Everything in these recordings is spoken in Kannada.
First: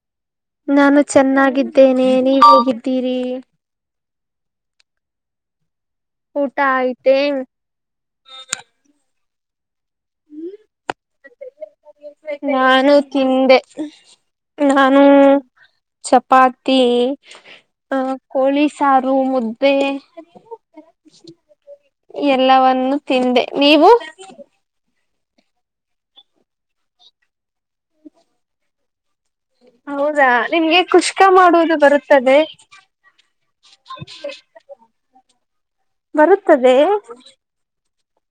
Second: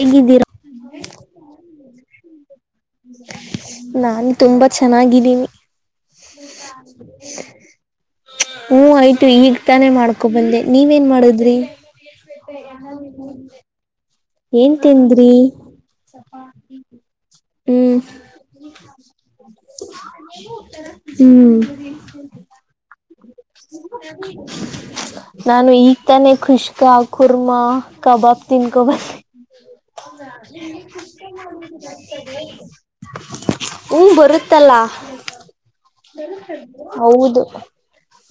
ಹೇಗಿದ್ದೀರಾ ನಾನು ಚೆನ್ನಾಗಿದ್ದೇನೆ ನೀವ ಹೋಗಿದ್ದೀರಿ ನಾನ್ ತುಂಬಾ ಚೆನ್ನಾಗಿದ್ದೀನಿ ಊಟ ಆಯ್ತೆ ಹ ಐದು ು ಈಗ ತಾನೇ ಮಾಡ್ಕೊಬಂದೆ ನೀವೇನ್ ಮಾಡುದ್ರಿ ನಾನು ತಿಂದೆ ಏನ್ ನಾನು ತನ್್ರಿ ಚಪಾತಿ ಅ ಹ್ಮ್ ಕೋಳಿ ಸಾರು ಮುದ್ದೆ ಹ್ಮ್ ಎಲ್ಲವನ್ನು ತಿಂದೆ ನೀವು [inaudible] ನಾನು ಈಗ ತಾನೇ ಖುಷ್ಕ ಕುರ್ಮಾ ಕಬಾಬ್ ತಿನ್ಕೊ ಬಂದ್ [inaudible] ನಿಮ್ಗೆ ಕುಷ್ಕ ಮಾಡುವುದು ಬರುತ್ತದೆ ಹುಂ ಬರುತ್ತಲ್ಲ [inaudible] ಬರುತ್ತದೆ ಹೌದು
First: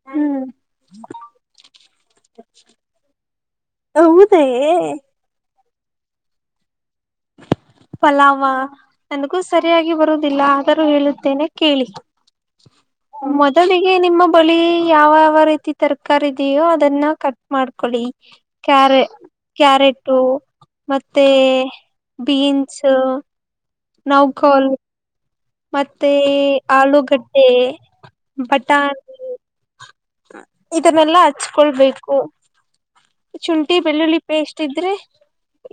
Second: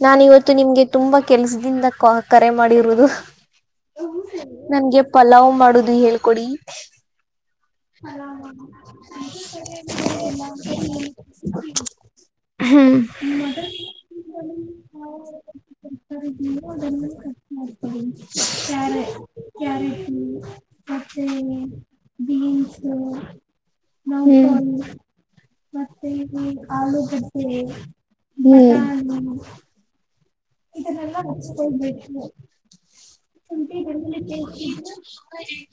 ನಾನ ಹ್ಮ್ ಇವತ್ತು ನಿಮ್ಗೆ ತುಂಬಾ ಕೆಲ್ಸದಿಂದ ಕರೆ ಮಾಡಿರುವುದು ಹೌದೇ ನನ್ಗೆ ಪಲಾವ್ ಮಾಡುದು ಹೇಳ್ಕೊಡಿ [inaudible] ಪಲಾಮ ನನ್ಗೂ ಸರಿಯಾಗಿ ಬರುದಿಲ್ಲ ಆದರೂ ಹೇಳುತ್ತೇನೆ ಕೇಳಿ ಹ್ಮ್ ಮೊದಲಿಗೆ ನಿಮ್ಮ ಬಳಿ ಯಾವಾವ ರೀತಿ ತರಕಾರಿ ಇದಿಯೋ ಅದನ್ನ ಕಟ್ ಮಾಡ್ಕೋಳಿ ಕ್ಯಾ ಕ್ಯಾರಟ್ ಟ ಮತ್ತೆ ಬೀನ್ಸ್ ಹ್ಮ ನೌಕೋಲ್ ಮತ್ತೆ ಆಲೂಗಡ್ಡೆ ಆಲೂಗೆಡ್ಡೆ ಬಟಾಣಿ ಹ್ಮ ಇದನ್ನೆಲ್ಲಾ ಹಚ್ಕೊಳ್ಬೇಕು ಶುಂಠಿ ಬೆಳ್ಳುಳ್ಳಿ ಪೇಸ್ಟ್ ಇದ್ರೆ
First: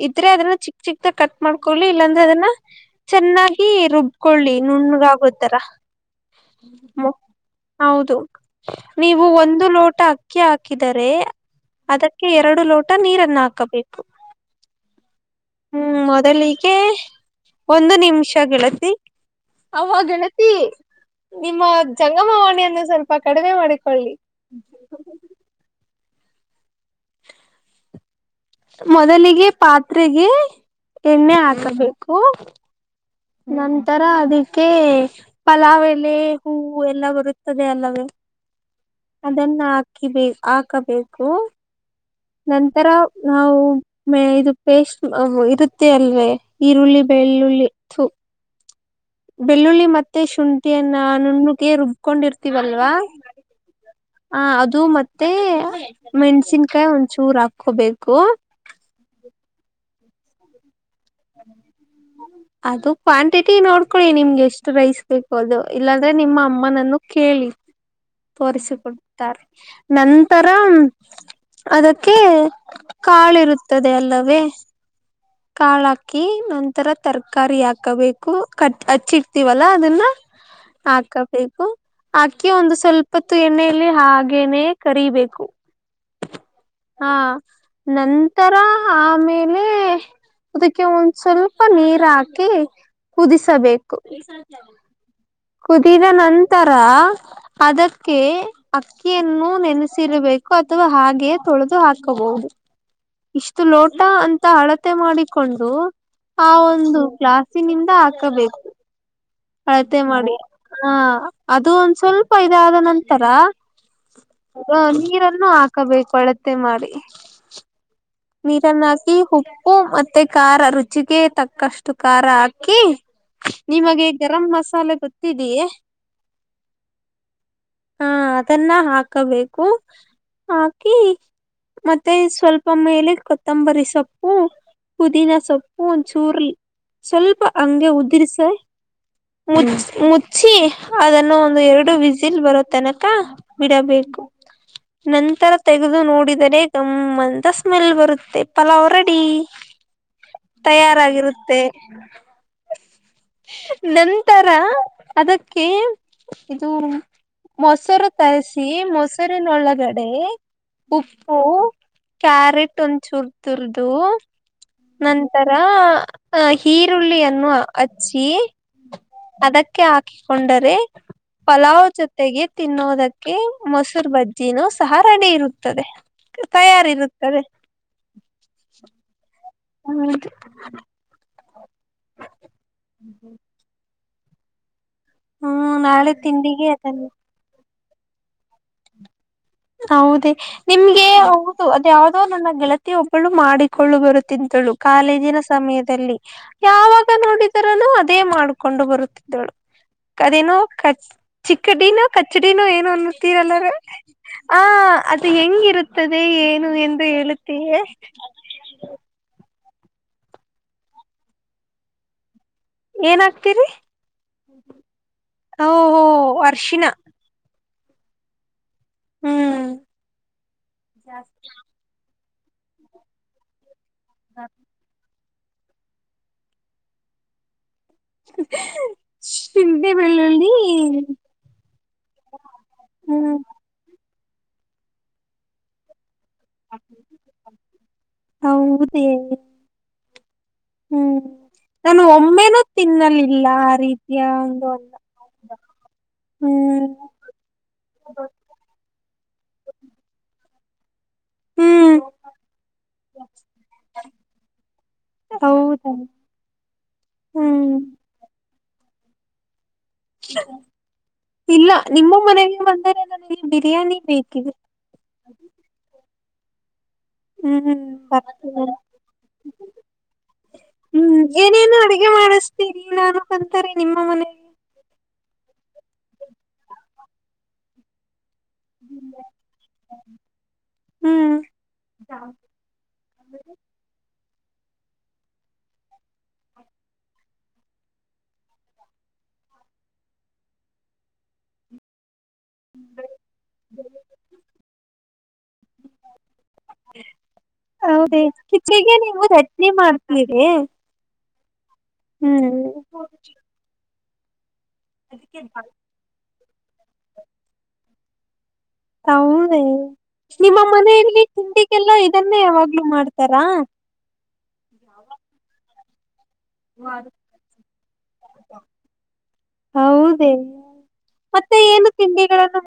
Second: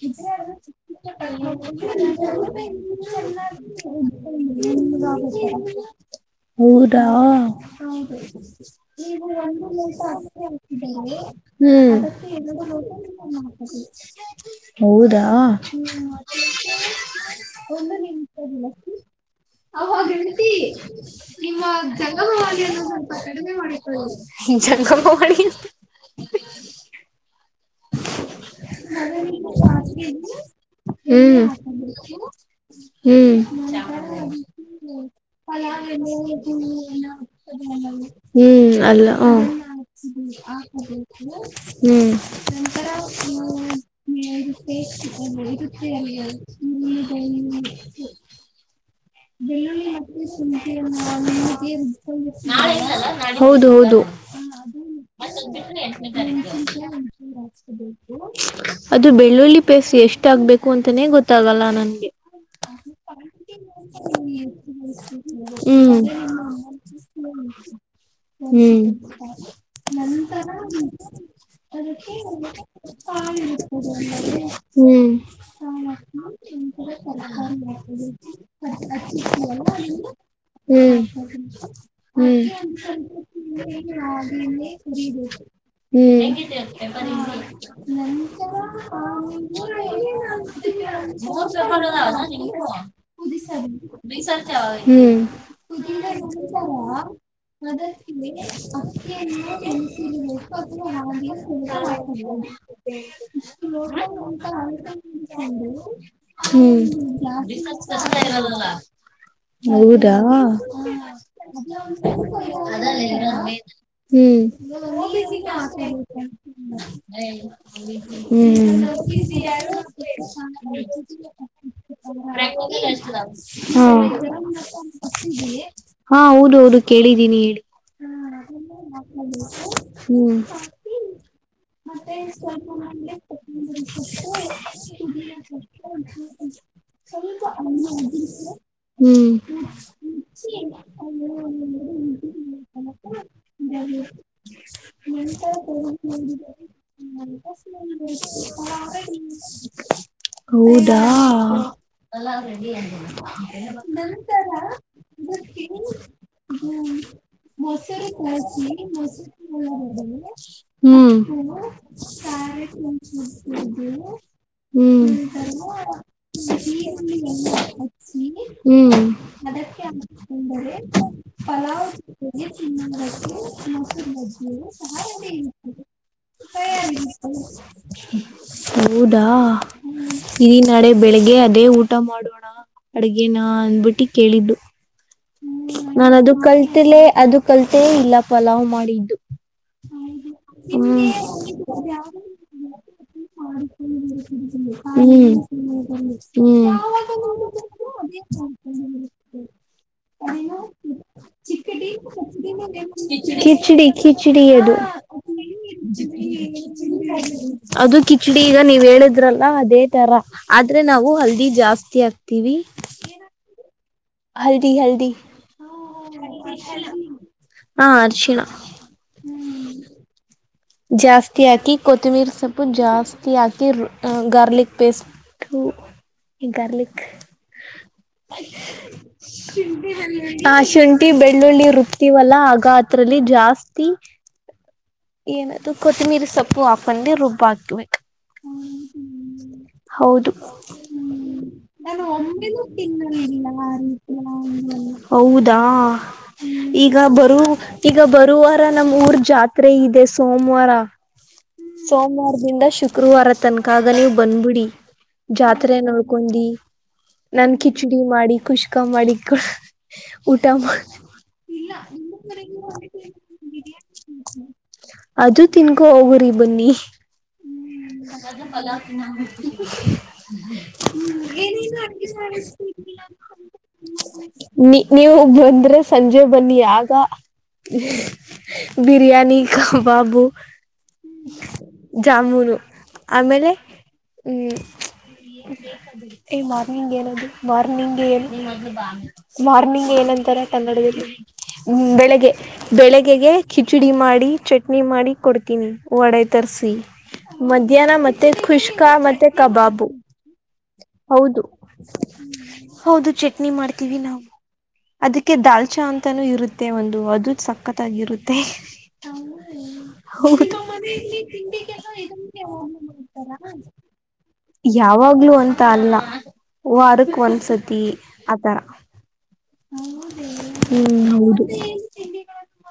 ಇದ್ರೆ ಅದನ್ನ ಚಿಕ್ ಚಿಕ್ದಾಗ ಕಟ್ ಮಾಡ್ಕೊಳ್ಳಿ ಇಲ್ಲಾಂದ್ರೆ ಅದನ್ನ ಚೆನ್ನಾಗಿ ರುಬ್ಕೊಳ್ಳಿ ನುಣಗಾಗೋತರ ಹೌದಾ ಹೌದು ನೀವು ಒಂದು ಟ್ಟ ಅಕ್ಕಿ ಹಾಕಿದರೆ ಹ್ಮ್ ಅದಕ್ ಎರಡು ಲೋಟ ನೀರನ್ನು ಹಾಕಬೇಕು ಹೌದಾ ಹ್ಮ್ ಮೊದಲಿಗೆ ಒಂದು ನಿಮಿಷ ಗೆಳತಿ ಅವ ಗಣತಿ ನಿಮ್ಮ ಜಂಗಮವ ಅನ್ನು ಸ್ವಲ್ಪ ಕಡಿಮೆ ಮಾಡಿತ್ತು ಜಂಗಮ ಮಾಡಿ ಮೊದಲಿಗೆ ಪಾತ್ರೆಗೆ ಎಣ್ಣೆ ಹ್ಮ್ ಹಾಕಬೇಕು ಹ್ಮ್ ನಂತರ ಅದಕ್ಕೆ ಪಲಾವೆಲೆ ಹೂವು ಎಲ್ಲ ಬರುತ್ತದೆ ಅಲ್ಲವೇ ಹ್ಮ್ ಅಲ್ಲ ಹ ಅದನ್ನು ಹಾಕಿಬ ಹಾಕಬೇಕು ಹ್ಮ್ ನಂತರ ನಾವು ಮ ಇದು ಪೇಸ್ಟ್ ಇರುತ್ತೆ ಅಲ್ವೇ ಈರುಳ್ಳಿ ಬೆಳ್ಳುಳ್ಳಿ ತ್ತು ಬೆಳ್ಳುಳ್ಳಿ ಮತ್ತೆ ಶುಂಠಿಯನ್ನ ನುಣ್ಣಗೆ ರುಬ್ಕೊಂಡಿರ್ತೀವಲ್ವಾ ಹೌದು ಹೌದು ಹ ಅದು ಮತ್ತೆ ಮೆಣಸಿನ್ಕಾಯಿ ಒಂಚೂರ್ ಹಾಕೋಬೇಕು. ಅದು ಬೆಳ್ಳುಳ್ಳಿ ಪೇಸ್ಟ್ ಎಷ್ಟ ಆಗ್ಬೇಕು ಅಂತಾನೇ ಗೊತ್ತಾಗಲ್ಲ ನಂಗೆ ಅದು ಕ್ವಾಂಟಿಟಿ ನೋಡ್ಕೊಳ್ಳಿ ನಿಮ್ಗೆ ಎಷ್ಟು ರೈಸ್ ಬೇಕು ಅದು ಹ್ಮ್ ಇಲ್ಲಾಂದ್ರೆ ನಿಮ್ಮ ಅಮ್ಮನನ್ನು ಕೇಳಿ ಹ್ಮ್ ತೋರಿಸಿಕೊಡ್ತಾರೆ ನಂತರ ಅದಕ್ಕೆ ಕಾಳಿರುತ್ತದೆ ಅಲ್ಲವೇ ಕಾಳ ಹ್ಮ್ ಹಾಕಿ ನಂತರ ತರಕಾರಿ ಹಾಕಬೇಕು ಕ ಹಚ್ಚಿಡ್ತೀವಲ್ಲ ಅದನ್ನ ಹ್ಮ್ ಹಾಕಬೇಕು ಹಾಕಿ ಒಂದು ಸ್ವಲ್ಪತ್ತು ಎಣ್ಣೆಯಲ್ಲಿ ಹಾಗೇನೆ ಹ್ಮ್ ಕರಿಬೇಕು ಹ್ಮ್ ಹಾ ನಂತರ ಆಮೇಲೆ ಕ್ಕೆ ಒಂದ್ ಸ್ವಲ್ಪ ನೀರ್ ಹಾಕಿ ಕುದಿಸಬೇಕು ಹ್ಮ್ ಕುದಿದ ನಂತರ ಅದಕ್ಕೆ ಅಕ್ಕಿಯನ್ನು ನೆನೆಸಿರಬೇಕು ಅಥವಾ ಹಾಗೆ ಇಷ್ಟು ಲೋಟ ಅಂತ [inaudible] ಅಳತೆ ಮಾಡಿಕೊಂಡು ಆ ಒಂದು ಹ್ಮ್ ಗ್ಲಾಸಿನಿಂದ ಹಾಕಬೇಕು ಅಳತೆ ಮಾಡಿ [unintelligible] ಹಾ ಅದು ಒಂದ್ ಸ್ವಲ್ಪ ಇದಾದ ನಂತರ ಹೌದಾ ಅ ನೀರನ್ನು ಹಾಕಬೇಕು ಹ್ಮ್ ಅಳತೆ ಮಾಡಿ ಹ್ಮ್ ನೀರನ್ನ ಹಾಕಿ ಉಪ್ಪು ಮತ್ತೆ ಖಾರ ರುಚಿಗೆ ತಕ್ಕಷ್ಟು ಖಾರ ಹಾಕಿ ಹಾಂ ನಿಮಗೆ ಗರಂ ಮಸಾಲೆ ಗೊತ್ತಿದೆಯೇ ಹಾ ಹೌದ ಹೌದು ಕೇಳಿದ್ದೀನಿ ಹೇಳಿ ಹ ಅದನ್ನ ಹಾಕಬೇಕು ಹ್ಮ್ ಹಾಕಿ ಮತ್ತೆ ಸ್ವಲ್ಪ ಮೇಲೆ ಮಲಿ ಕೊತ್ತಂಬರಿ ಚ ಸೊಪ್ಪು ಪುದೀನ ಸೊಪ್ಪು ಒಂಚೂರು ಕುದ ಸೊಪ್ಪು ಸರಿ ಮುಚ್ಚ ಮುಚ್ಚಿ ಅದನ್ನು ಒಂದು ಎರಡು ವಿಸಿಲ್ ಬರೋ ತನಕ ಬಿಡಬೇಕೇು ನಂತರ ತೆಗೆದು ನೋಡಿದರೆ ಗಮ್ಮಂತ ಸ್ಮೆಲ್ ಬರುತ್ತೆ ಪಲಾವ್ ರಡಿ ಹೌದಾ ನಂತರ ಅದಕ್ಕೆ ಇದು ಮೊಸೂರು ಮೊಸರು ತರಿಸಿ ಕಳಸ್ನಿ ಮೊಸೂರು ಮೊಸರಿನೊಳಗಡೆ ಉಪ್ಪು ಮಾಡ ಹ್ಮ್ ಕ್ಯಾರೆಟ್ ಒಂದ್ ಚೂರ್ ತುರ್ದು ನಂತರ ಅ ಈರುಳ್ಳಿಯನ್ನು ಹಚ್ಚಿ ಹ್ಮ್ ಅದಕ್ಕೆ ಹಾಕಿಕೊಂಡರೆ ಪಲಾವ್ ಜೊತೆಗೆ ತಿನ್ನೋದಕ್ಕೆ ಮೊಸರು ಬಜ್ಜಿನೂ ಸಹ ರೆಡಿ ಇರುತ್ತ ತಯಾರಿರುತ್ತದೆ ಹೌದು ಇ ನಾಳೆ ಬೆಳಿಗ್ಗೆ ಅದೇ ಊಟ ಮಾಡೋಣ ಅಡ್ಗೇನಾ ಅಂದ್ಬಿಟ್ಟಿ ಕೇಳಿದ್ದು ಹ್ಮ್ ನಾಳೆ ನಾನ ಅದು ತಿಂಡಿಗೆ ಕಲ್ತಿಲೆ ಅದನ್ನು ಅದು ಕಲ್ ಮತ್ತೆ ಇಲ್ಲ ಪಲಾವ್ ಮಾಡಿದ್ದು ಹೌದ ಹ್ಮ್ ಹೌದು ಅದ ಯಾವ್ದೋ ನನ್ನ ಗೆಳತಿ ಒಬ್ಬಳು ಮಾಡಿಕೊಳ್ಳು ಬರು ತಿಂತಳು ಹ್ಮ್ ಕಾಲೇಜಿನ ಸಮಯದಲ್ಲಿ ಯಾವಾಗ ಹ್ಮ್ ನೋಡಿದರನುೂ ಅದೇ ಮಾಡಕೊಂಡು ಬರುತ್ತಿದ್ದಳು ಅದೇನೋ ಕ ಚಿಕ್ಕಡಿನೋ ಕಚ್ಚಡಿನೋ ಏನು ಅನ್ನತೀರಲ್ಲಾರ ಚಿರಿ ಯದು ಏನು ಎಂದು ಹೇಳುತ್ತೀಯೇ ಅದು ಕಿಚಡಿ ಈಗ ನೀವ್ ಹೇಳಿದ್ರಲ್ಲ ಅದೇ ತರ ಆದ್ರೆ ನಾವು ಹಲ್ದಿ ಜಾಸ್ತಿ ಹಾಕ್ತಿವಿ ಏನಾಗ್ತಿರಿ ಹಲ್ದಿ ಹಲ್ದಿ ಓಹೋ ಅರ್ಶಿನ ಹಾ ಅರ್ಶಿನಾ ಹ್ಮ್ ಜಾಸ್ತಿ ಹಾಕಿ ಕೊತ್ತಂಬಿರಿ ಸೊಪ್ಪು ಜಾಸ್ತಿ ಹಾಕಿ ಗಾರ್ಲಿಕ್ ಪೇಸ್ಟ್ ತ ಈ ಗಾರ್ಲಿಕ್ [inaudible] ಬೆಳ್ಳುಳ್ಳಿ ಆ ಶುಂಠಿ ಬೆಳ್ಳುಳ್ಳಿ ರುಬ್ಕ್ತೀವಲ್ಲ ಆಗ ಅತ್ರರಲ್ಲಿ ಹ್ಮ್ ಜಾಸ್ತಿ ಏನದು ಕೊತ್ತಂಬಿರಿ ಸೊಪ್ಪು ಹಾಕೊಂಡೆ ರುಬ್ಬ ಹಾಕ್ಬೇಕ ಹೌದೇ ಹೌದು ಹ್ಮ್ ನಾನು ಒಮ್ಮೆನೂ ಒನೂ ತಿನ್ನಲಿಲ್ಲ ತಿಂಲ್ಲ ಆ ರೀತಿಯ ಒಂದು ರ ಅನ್ನ ಹೌದಾ ಈಗ ಹ್ಮ್ ಬರುವ ಈಗ ಬರುವಾರ ನಮ ಊರ್ ಜಾತ್ರೆ ಇದೆ ಸೋಮವಾರ ಹ್ಮ್ ಸೋಮವಾರದಿಂದ ಶುಕ್ರವಾರ ತನಕಾಗ ನೀವು ಬಂದ್ಬಿಡಿ ಜಾತ್ರೆ ಹೌದಾ ನೋಡ್ಕೊಂಡಿ ನನ್ ಹ್ಮ್ ಕಿಚಡಿ ಮಾಡಿ ಕುಷ್ಕಾ ಮಾಡಿ ಊಟ ಮಾಡ ಇಲ್ಲ ನಿಮ್ಮ ಮನೆಗೆ ಬಂದರೆ ನನಗೆ ಬಿರಿಯಾನಿ ಬೇಕಿದೆ ಅದು ತಿನ್ಕೊ ಹೋಗುರಿ ಬನ್ನಿ ಹ್ಮ್ ಹ್ಮ್ಲ್ಮ ಬರ್ತೀನಿ ಹ್ಮ್ ಏನ ಏನೇನು ಅಡಗೆ ಮಾಡಿಸ್ತೀರಿ ನಾನು ಅಂತಾರೆ ನಿಮ್ಮ ಮನೆಯಲ್ಲಿ ನೀ ನೀವು ಬಂದ್ರೆ ಸಂಜೆ ಬನ್ನಿ ಆಾಗ ಬಿರಿಯಾನಿ ಬಾಬು ಹ್ಮ್ ಜಾಮೂರು ಆಮೇಲೆ ಹ್ಮ್ ಏ ಮಾರ್ನಿಂಗ್ ಏನದು ಮಾರ್ನಿಂಗ್ ಏನು ಮಾರ್ನಿಂಗ್ ಏನಂತ ರ ಕನ್ನಡದಲ್ಲಿ ಬೆಳಿಗ್ಗೆ ಬೆಳಿಗ್ಗೆ ಕಿಚಡಿ ಮಾಡಿ ಚಟ್ನಿ ಮಾಡಿ ಕೊಡ್ತೀನಿ ವಡೆ ತಸಿ ಮಧ್ಯಾಹ್ನ ಹೌದೇ ಮತ್ತೆ ಕುಷ್ಕಾ ಕಿಚೆಗೆ ನೀವು ಮತ್ತೆ ಚಟ್ನಿ ಕಬಾಬು ಮಾಡ್ತೀರಿ ಹೌದು ಹ್ಮ್ ಹೌದು ಚಟ್ನಿ ಮಾಡ್ತೀವಿ ನಾವು ಅದಕ್ಕೆ ದಾಲ್ಚಾ ಅಂತಾನೂ ಇರುತ್ತೆ ಒಂದು ಅದು ಸಕ್ಕತ್ತಾಗಿರುತ್ತೆ [unintelligible] ನಿಮ್ಮ ಮನೆಯಲ್ಲಿ ತಿಂಡಿಗೆಲ್ಲ ಇದನ್ನೇ ಯಾವಾಗ್ಲೂ ಮಾಡ್ತಾರಾ ಯಾವಾಗ್ಲು ಅಂತ ಅಲ್ಲಾ ಓ ಅದಕ್ಕ ಒಂದ್ ಸತಿ ಆತರ ಹೌದೇ ಹ್ಮ ಹೌದು ಮತ್ತೆ ಏನು ತಿಂಡಿಗಳನ್ನು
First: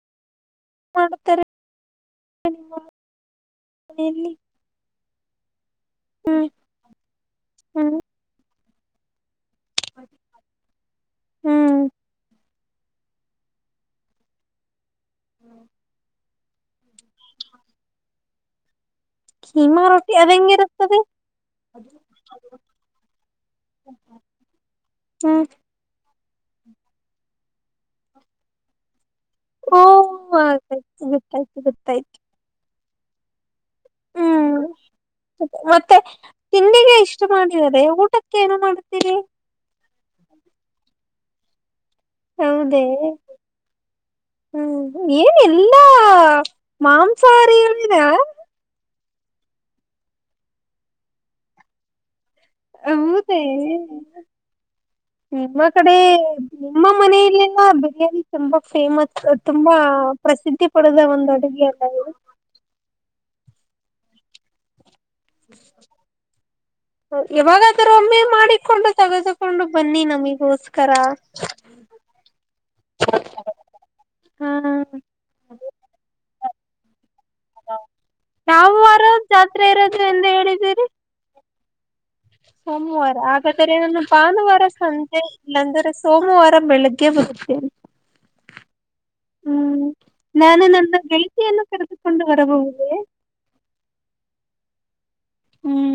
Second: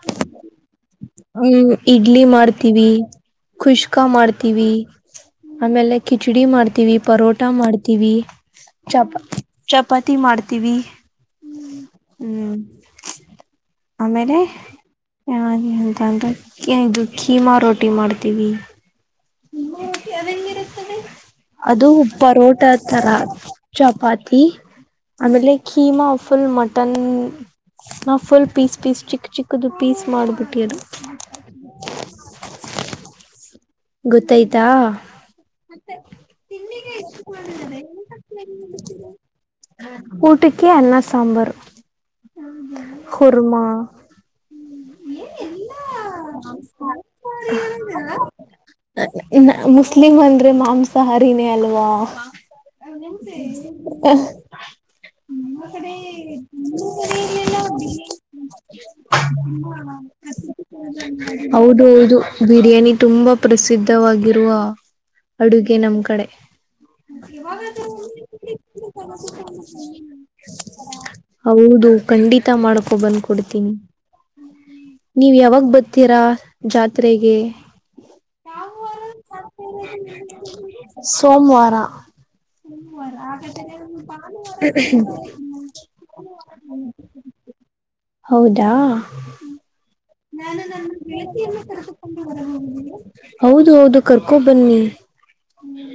ಮಾಡುತ್ತಾರೆ ಹ್ಮ್ ಇಡ್ಲಿ ನಿಮ್ಮ ಮಾಡ್ತೀವಿ ಖುಷ್ಕಾ ಮನೆಯಲ್ಲಿ ಮಾಡ್ತೀವಿ. ಆಮೇಲೆ ಕಿಚಡಿ ಹ್ಮ್ ಮಾಡ್ತೀವಿ, ಪರೋಟಾ ಹ್ಮ್ ಮಾಡ್ತೀವಿ, ಚಪಾ ಚಪಾತಿ ಮಾಡ್ತೀವಿ ಹ್ಮ್ ಹ್ಮ್ ಆಮೇಲೆ ಯ ಇದು ಖೀಮಾ ರೋಟಿ ಮಾಡ್ತೀವಿ ಕೀ ಮಾ ರೊ ಅದು ಹೆಂಗಿರುತ್ತದೆ. ಅದು ಪರೋಟಾ ತರ ಚಪಾತಿ ಹ್ಮ್ ಆಮೇಲೆ keema full mutton full piece piece ಚಿಕ್ ಚಿಕ್ಕದು ಓ ಪೀಸ್ ಮಾಡಿಬಿಟ್ಟಿಯದು, ಗೊತ್ತಾಯ್ತು ಗೊತ್ತಾಯ್ತು ಗೊತ್ತಾಯ್ತು ಹ್ಮ್ ಗೊತ್ತಾಯ್ತಾ, ಮತ್ತೆ ತಿಂಡಿಗೆ ಇಷ್ಟು ಮಾಡಿದರೆ ಊಟಕ್ಕೆ ಏನ ಮಾಡುತ್ತೀರಿ ಊಟಕ್ಕೆ ಅನ್ನ, ಸಾಂಬಾರು, ಹೌದೇ ಕುರ್ಮಾ, ಹ್ಮ್ ಏನ ಎಲ್ಲಾ ಮಾಂಸಾಹಾರಿಗಳು ಇದೆ ಮುಸ್ಲಿಮ ಅಂದ್ರೆ ಮಾಂಸಾಹಾರನೇ ಅಲ್ವಾ [unintelligible] ಹೌದೇ ನಮ್ಮ ಕಡೆ ನಿಮ್ಮ ಮನೆಯಲ್ಲೆಲ್ಲ ಬಿರಿಯಾನಿ ತುಂಬಾ ಫೇಮಸ್ ತುಂಬಾ ಎ ಪ್ರಸಿದ್ಧಿ ಪಡೆದ ಒಂದು ಅಡುಗೆ ಹೌದು ಅಲ್ಲ ಇದು ಹೌದು ಬಿರಿಯಾನಿ ತುಂಬಾ ಪ್ರಸಿದ್ಧವಾಗಿರುವ ಅಡುಗೆ ನಮ್ ಕಡೆ ಯಾವಾಗಾದರೂ ಒಮ್ಮೆ ಮಾಡಿಕೊಂಡು ತೆಗೆದುಕೊಂಡು ಬನ್ನಿ ನಮಗೋಸ್ಕರ ಹೌದು ಅದು ಖಂಡಿತ ಮಾಡ್ಕೊ ಬಂದ್ ಕೊಡ್ತೀನಿ ಹಾ ನೀವ ಯಾವಾಗ ಬರ್ತೀರಾ ಜಾತ್ರೆಗೆ ಯಾವ ವಾರ ಜಾತ್ರೆ ಇರತ್ತೆ ಅಂತ ಹೇಳಿದ್ದೀರಿ [unintelligible] [unintelligible] ಸೋಮವಾರ ಹಾಗಾದ್ರರೆ ನಾನು ಭಾನುವಾರ ಸಂಜೆ ಇಲ್ಲಾಂದ್ರೆ ಸೋಮವಾರ ಬೆಳಿಗ್ಗೆ ಬರುತ್ತೇನೆ ಹೌದಾ ಹ್ಮ್ ನಾನು ನನ್ನ ಗೆಳತಿಯನ್ನು ಕರೆದುಕೊಂಡು ಬರಬಹುದೇ ಹೌದು ಹೌದು ಕರ್ಕೋ ಬನ್ನಿ ಹ್ಮ್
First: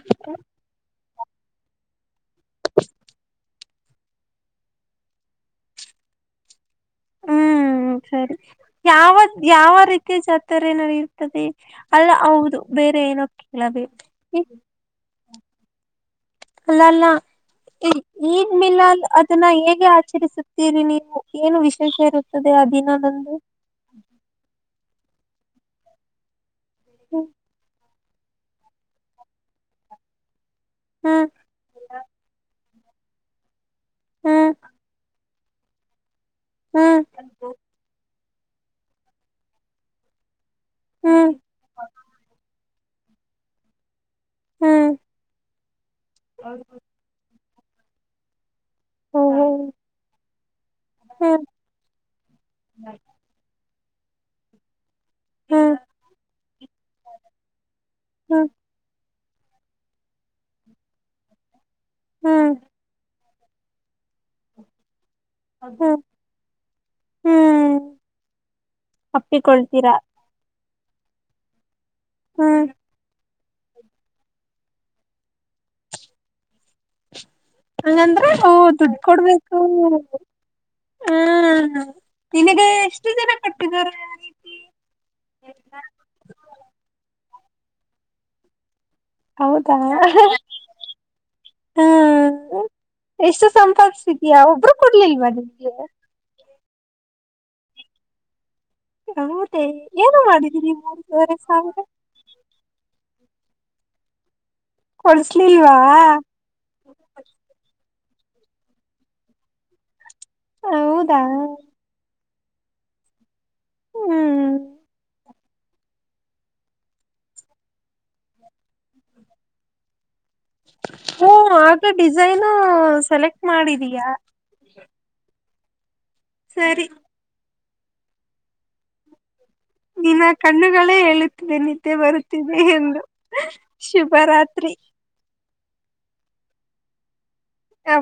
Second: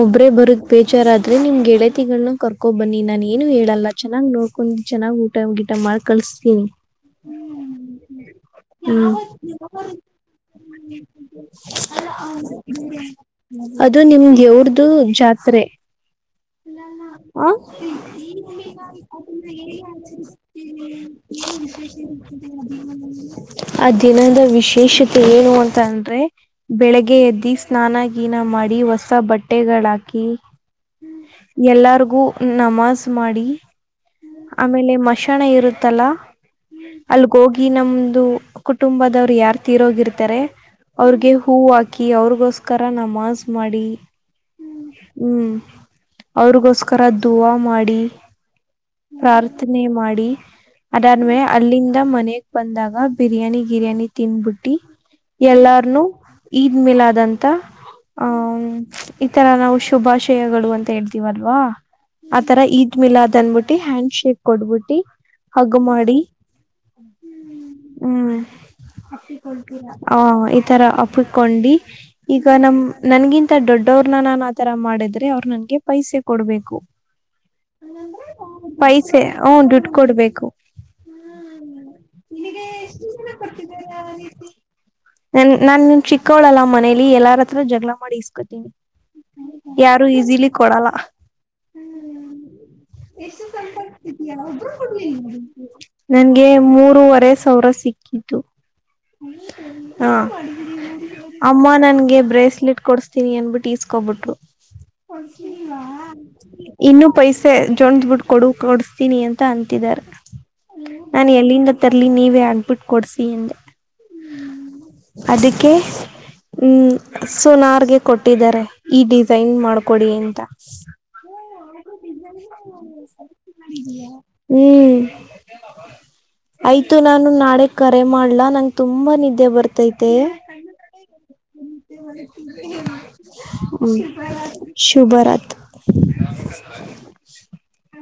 ಒಬ್ರೇ ಬರದ್ ಬೇಜಾರಾದ ನಿಮ್ ಗೆಳತಿನ್ನ ಕರ್ಕೊ ಬನ್ನಿ ನಾನ ಏನು ಹೇಳಲ್ಲ ಚೆನ್ನ್ ನೋಡ್ಕೊಂಡು ಚೆನ್ನಾಗಿ ಊಟ ಗಿಟ ಮಾಡಿ ಕಳ್ ಹೂ ಹ್ಮ್ ಸರಿ ಯಾವ ಹ್ಮ್ ಯಾವ ರೀತಿಯ ಜಾತ್ರೆ ನಡೆಯತದೆ ಅಲ್ಲ ಹೌದು ಬೇರೆ ಏನೋ ಕೇಳಬೇಕು. ಅದು ನಿಮ ದೇವ್ರದು ಜಾತ್ರೆ ಅಲ್ಲ ಅಲ್ಲ ಈದ್ ಮಿಲಾದ್ ಅದನ್ನ ಹೇಗೆ ಆಚರಿಸುತ್ತೀರಿ ನೀವು? [unintelligible] ಏನು ವಿಶೇಷ ಇರುತ್ತದೆ ಆ ದಿನದಂದು? ಆ ದಿನದ ವಿಶೇಷತೆ ಏನು ಅಂತ ಅಂದ್ರೆ, ಬೆಳಗ್ಗೆ ಹ್ಮ್ ಎದ್ದಿ ಸ್ನಾನ ಗೀನ ಮಾಡಿ ಹೊಸ ಬಟ್ಟೆಗಳಾಕಿ ಹ್ಮ್ ಎಲ್ಲಾರ್ಗೂ ನಮಾಜ್ ಮಾಡಿ ಹ್ಮ್ ಆಮೇಲೆ ಮಶಾಣ ಇರುತ್ತಲ್ಲ ಹ್ಮ್ ಅಲ್ ಗೋಗಿ ನಮ್ದು ಕುಟುಂಬದವರು ಯಾರ್ ತೀರೋಗಿರ್ತಾರೆ ಅವ್ರಿಗೆ ಹ್ಮ್ ಹೂ ಹಾಕಿ ಅವ್ರಿಗೋಸ್ಕ ಯಸ್ಕರ ನಮಾಜ್ ಮಾಡಿ, ಹ್ಮ್ ಹ್ಮ್ ಅವ್ರಿಗೋಸ್ಕರ ಧುವಾ ಮಾಡಿ ಹ್ಮ್ ಪ್ರಾರ್ಥನೆ ಮಾಡಿ ಅದನ್ ಹ್ಮ್ ಅಲ್ಲಿಂದ ಮನೆಗ್ ಬಂದಾಗ ಬಿರಿಯಾನಿ ಗಿರಯಾನಿ ತೀನ್ ಬುಟ್ಟಿ ಹ್ಮ್ ಎಲ್ಲಾರ್ನುೂ ಈದ್ ಮಿಲಾದ್ಂತ ಆ ಹ್ಮ್ ಈತರ ನಾವು ಶುಭಾಶಯಗಳು ಅಂತ ಹೇಳ್ತಿೀವಲ್ವಾ ಹ್ಮ್ ಆತರ ಈದ್ ಮಿಲಾದ್ ಅನ್ಬಿಟ್ಟ ಹ್ಯಾಂಡ್ ಶೇಕ್ ಕೊಡ್ಬಿಟ್ಟಿ ಹಗ್ಗ ಹ್ಮ್ ಮಾಡಿ ಹ್ಮ್ ಹ್ಮ್ ಅಪ್ಪಿಕೊಳ್ತೀರಾ ತರ ಅಪ್ಕೊಂಡಿ ಈಗ ಹ್ಮ್ ನಮ ನನ್ಗಿಂತ ಮ ದೊಡ್ಡವ್ರನ್ನ ನಾನು ಆತರ ಮಾಡಿದ್ರೆ ಅವ್ರು ನನ್ಗೆ ಪೈಸೆ ಕೊಡ್ಬೇಕು ಹಂಗಂದ್ರೆ ನವು ದುಡ್ಡು ಪೈಸೆ ಹ್ಮ ಕೊಡ್ಬೇಕು ದುಡ್ಡು ಕೊಡ್ಬೇಕು ಹಾ ನಿನಗೆ ಎಷ್ಟು ಜನ ಕೊಟ್ಟಿದಿದ್ದಾರೆ ಆ ರೀತಿ ನ ನಾನ್ ಚಿಕ್ಕೋಳಲ್ಲ ಮನೇಲಿ ಎಲ್ಲಾರ ಹತ್ರ ಜಗಳ ಮಾಡಿ ಇಸ್ಕೋತೀನಿ ಹೌದಾ ಹ್ಮ ನಿಮ್ಗೆ ನಗೆ ಮೂ ನೂವರೆ ಸಾವಿರ ಸಿಕ್ಕಿದ್ದು ಹೌದೇ ಹ ಏನು ಮಾಡಿದೀರಿ ಮೂರವರೆ ಅಮ್ಮ ಸಾವಿರ ನನ್ಗೆ ಬ್ರೇಸ್ಲೆಟ್ ಕೊಡ್ಸ್ತ ಯ ಅನ್ಬಿಟ್ಟು ಈಸ್ಕೋಬಿಟ್ರು ಕೊಡ್ಸ್ಲಿಲ್ವಾ ಇನ್ನುೂ ಪೈಸೆ ಚೊಂಡ್ ಬಿಟ್ಟ ಕೊಡು ಕೊಡಿಸತೀನಿ ಅಂತ ಅಂತಿದಿದ್ದಾರೆ ಹೌದಾ ನಾನು ಎಲ್ಲಿಂದ ತರ್ಲಿ ನೀವೇ ತಂದ್ಬಿಟ್ಟು ಕೊಡಸಿ ಅಂದೆ ಹ್ಮ್ ಅದಕ್ಕೆ ಹ್ಮ್ ಸುನಾರ್ಗೆ ಕೊಟ್ಟಿದ್ದಾರೆ ಈ ಡಿಸೈನ್ ಮಾಡ್ಕೊಡಿ ಎಂತ ಓ ಆಗ ಡಿಸೈನು ಸೆಲೆಕ್ಟ್ ಮಾಡಿದೀಯ ಹ್ಮ್ ಸರಿ ಆಯ್ತು ನಾನು ನಾಳೆ ಕರೆ ಮಾಡ್ಲಾ ನಂ ತುಂಬಾ ನಿದ್ದೆ ಬ ನಿಿನ ಕಣ್ಣುಗಳೇ ಹೇಳುತ್ತ ಶುಭರ ಶುಭರಾತ್ರಿ. ರಾತ್ರಿ ಹತ್ತು ಹ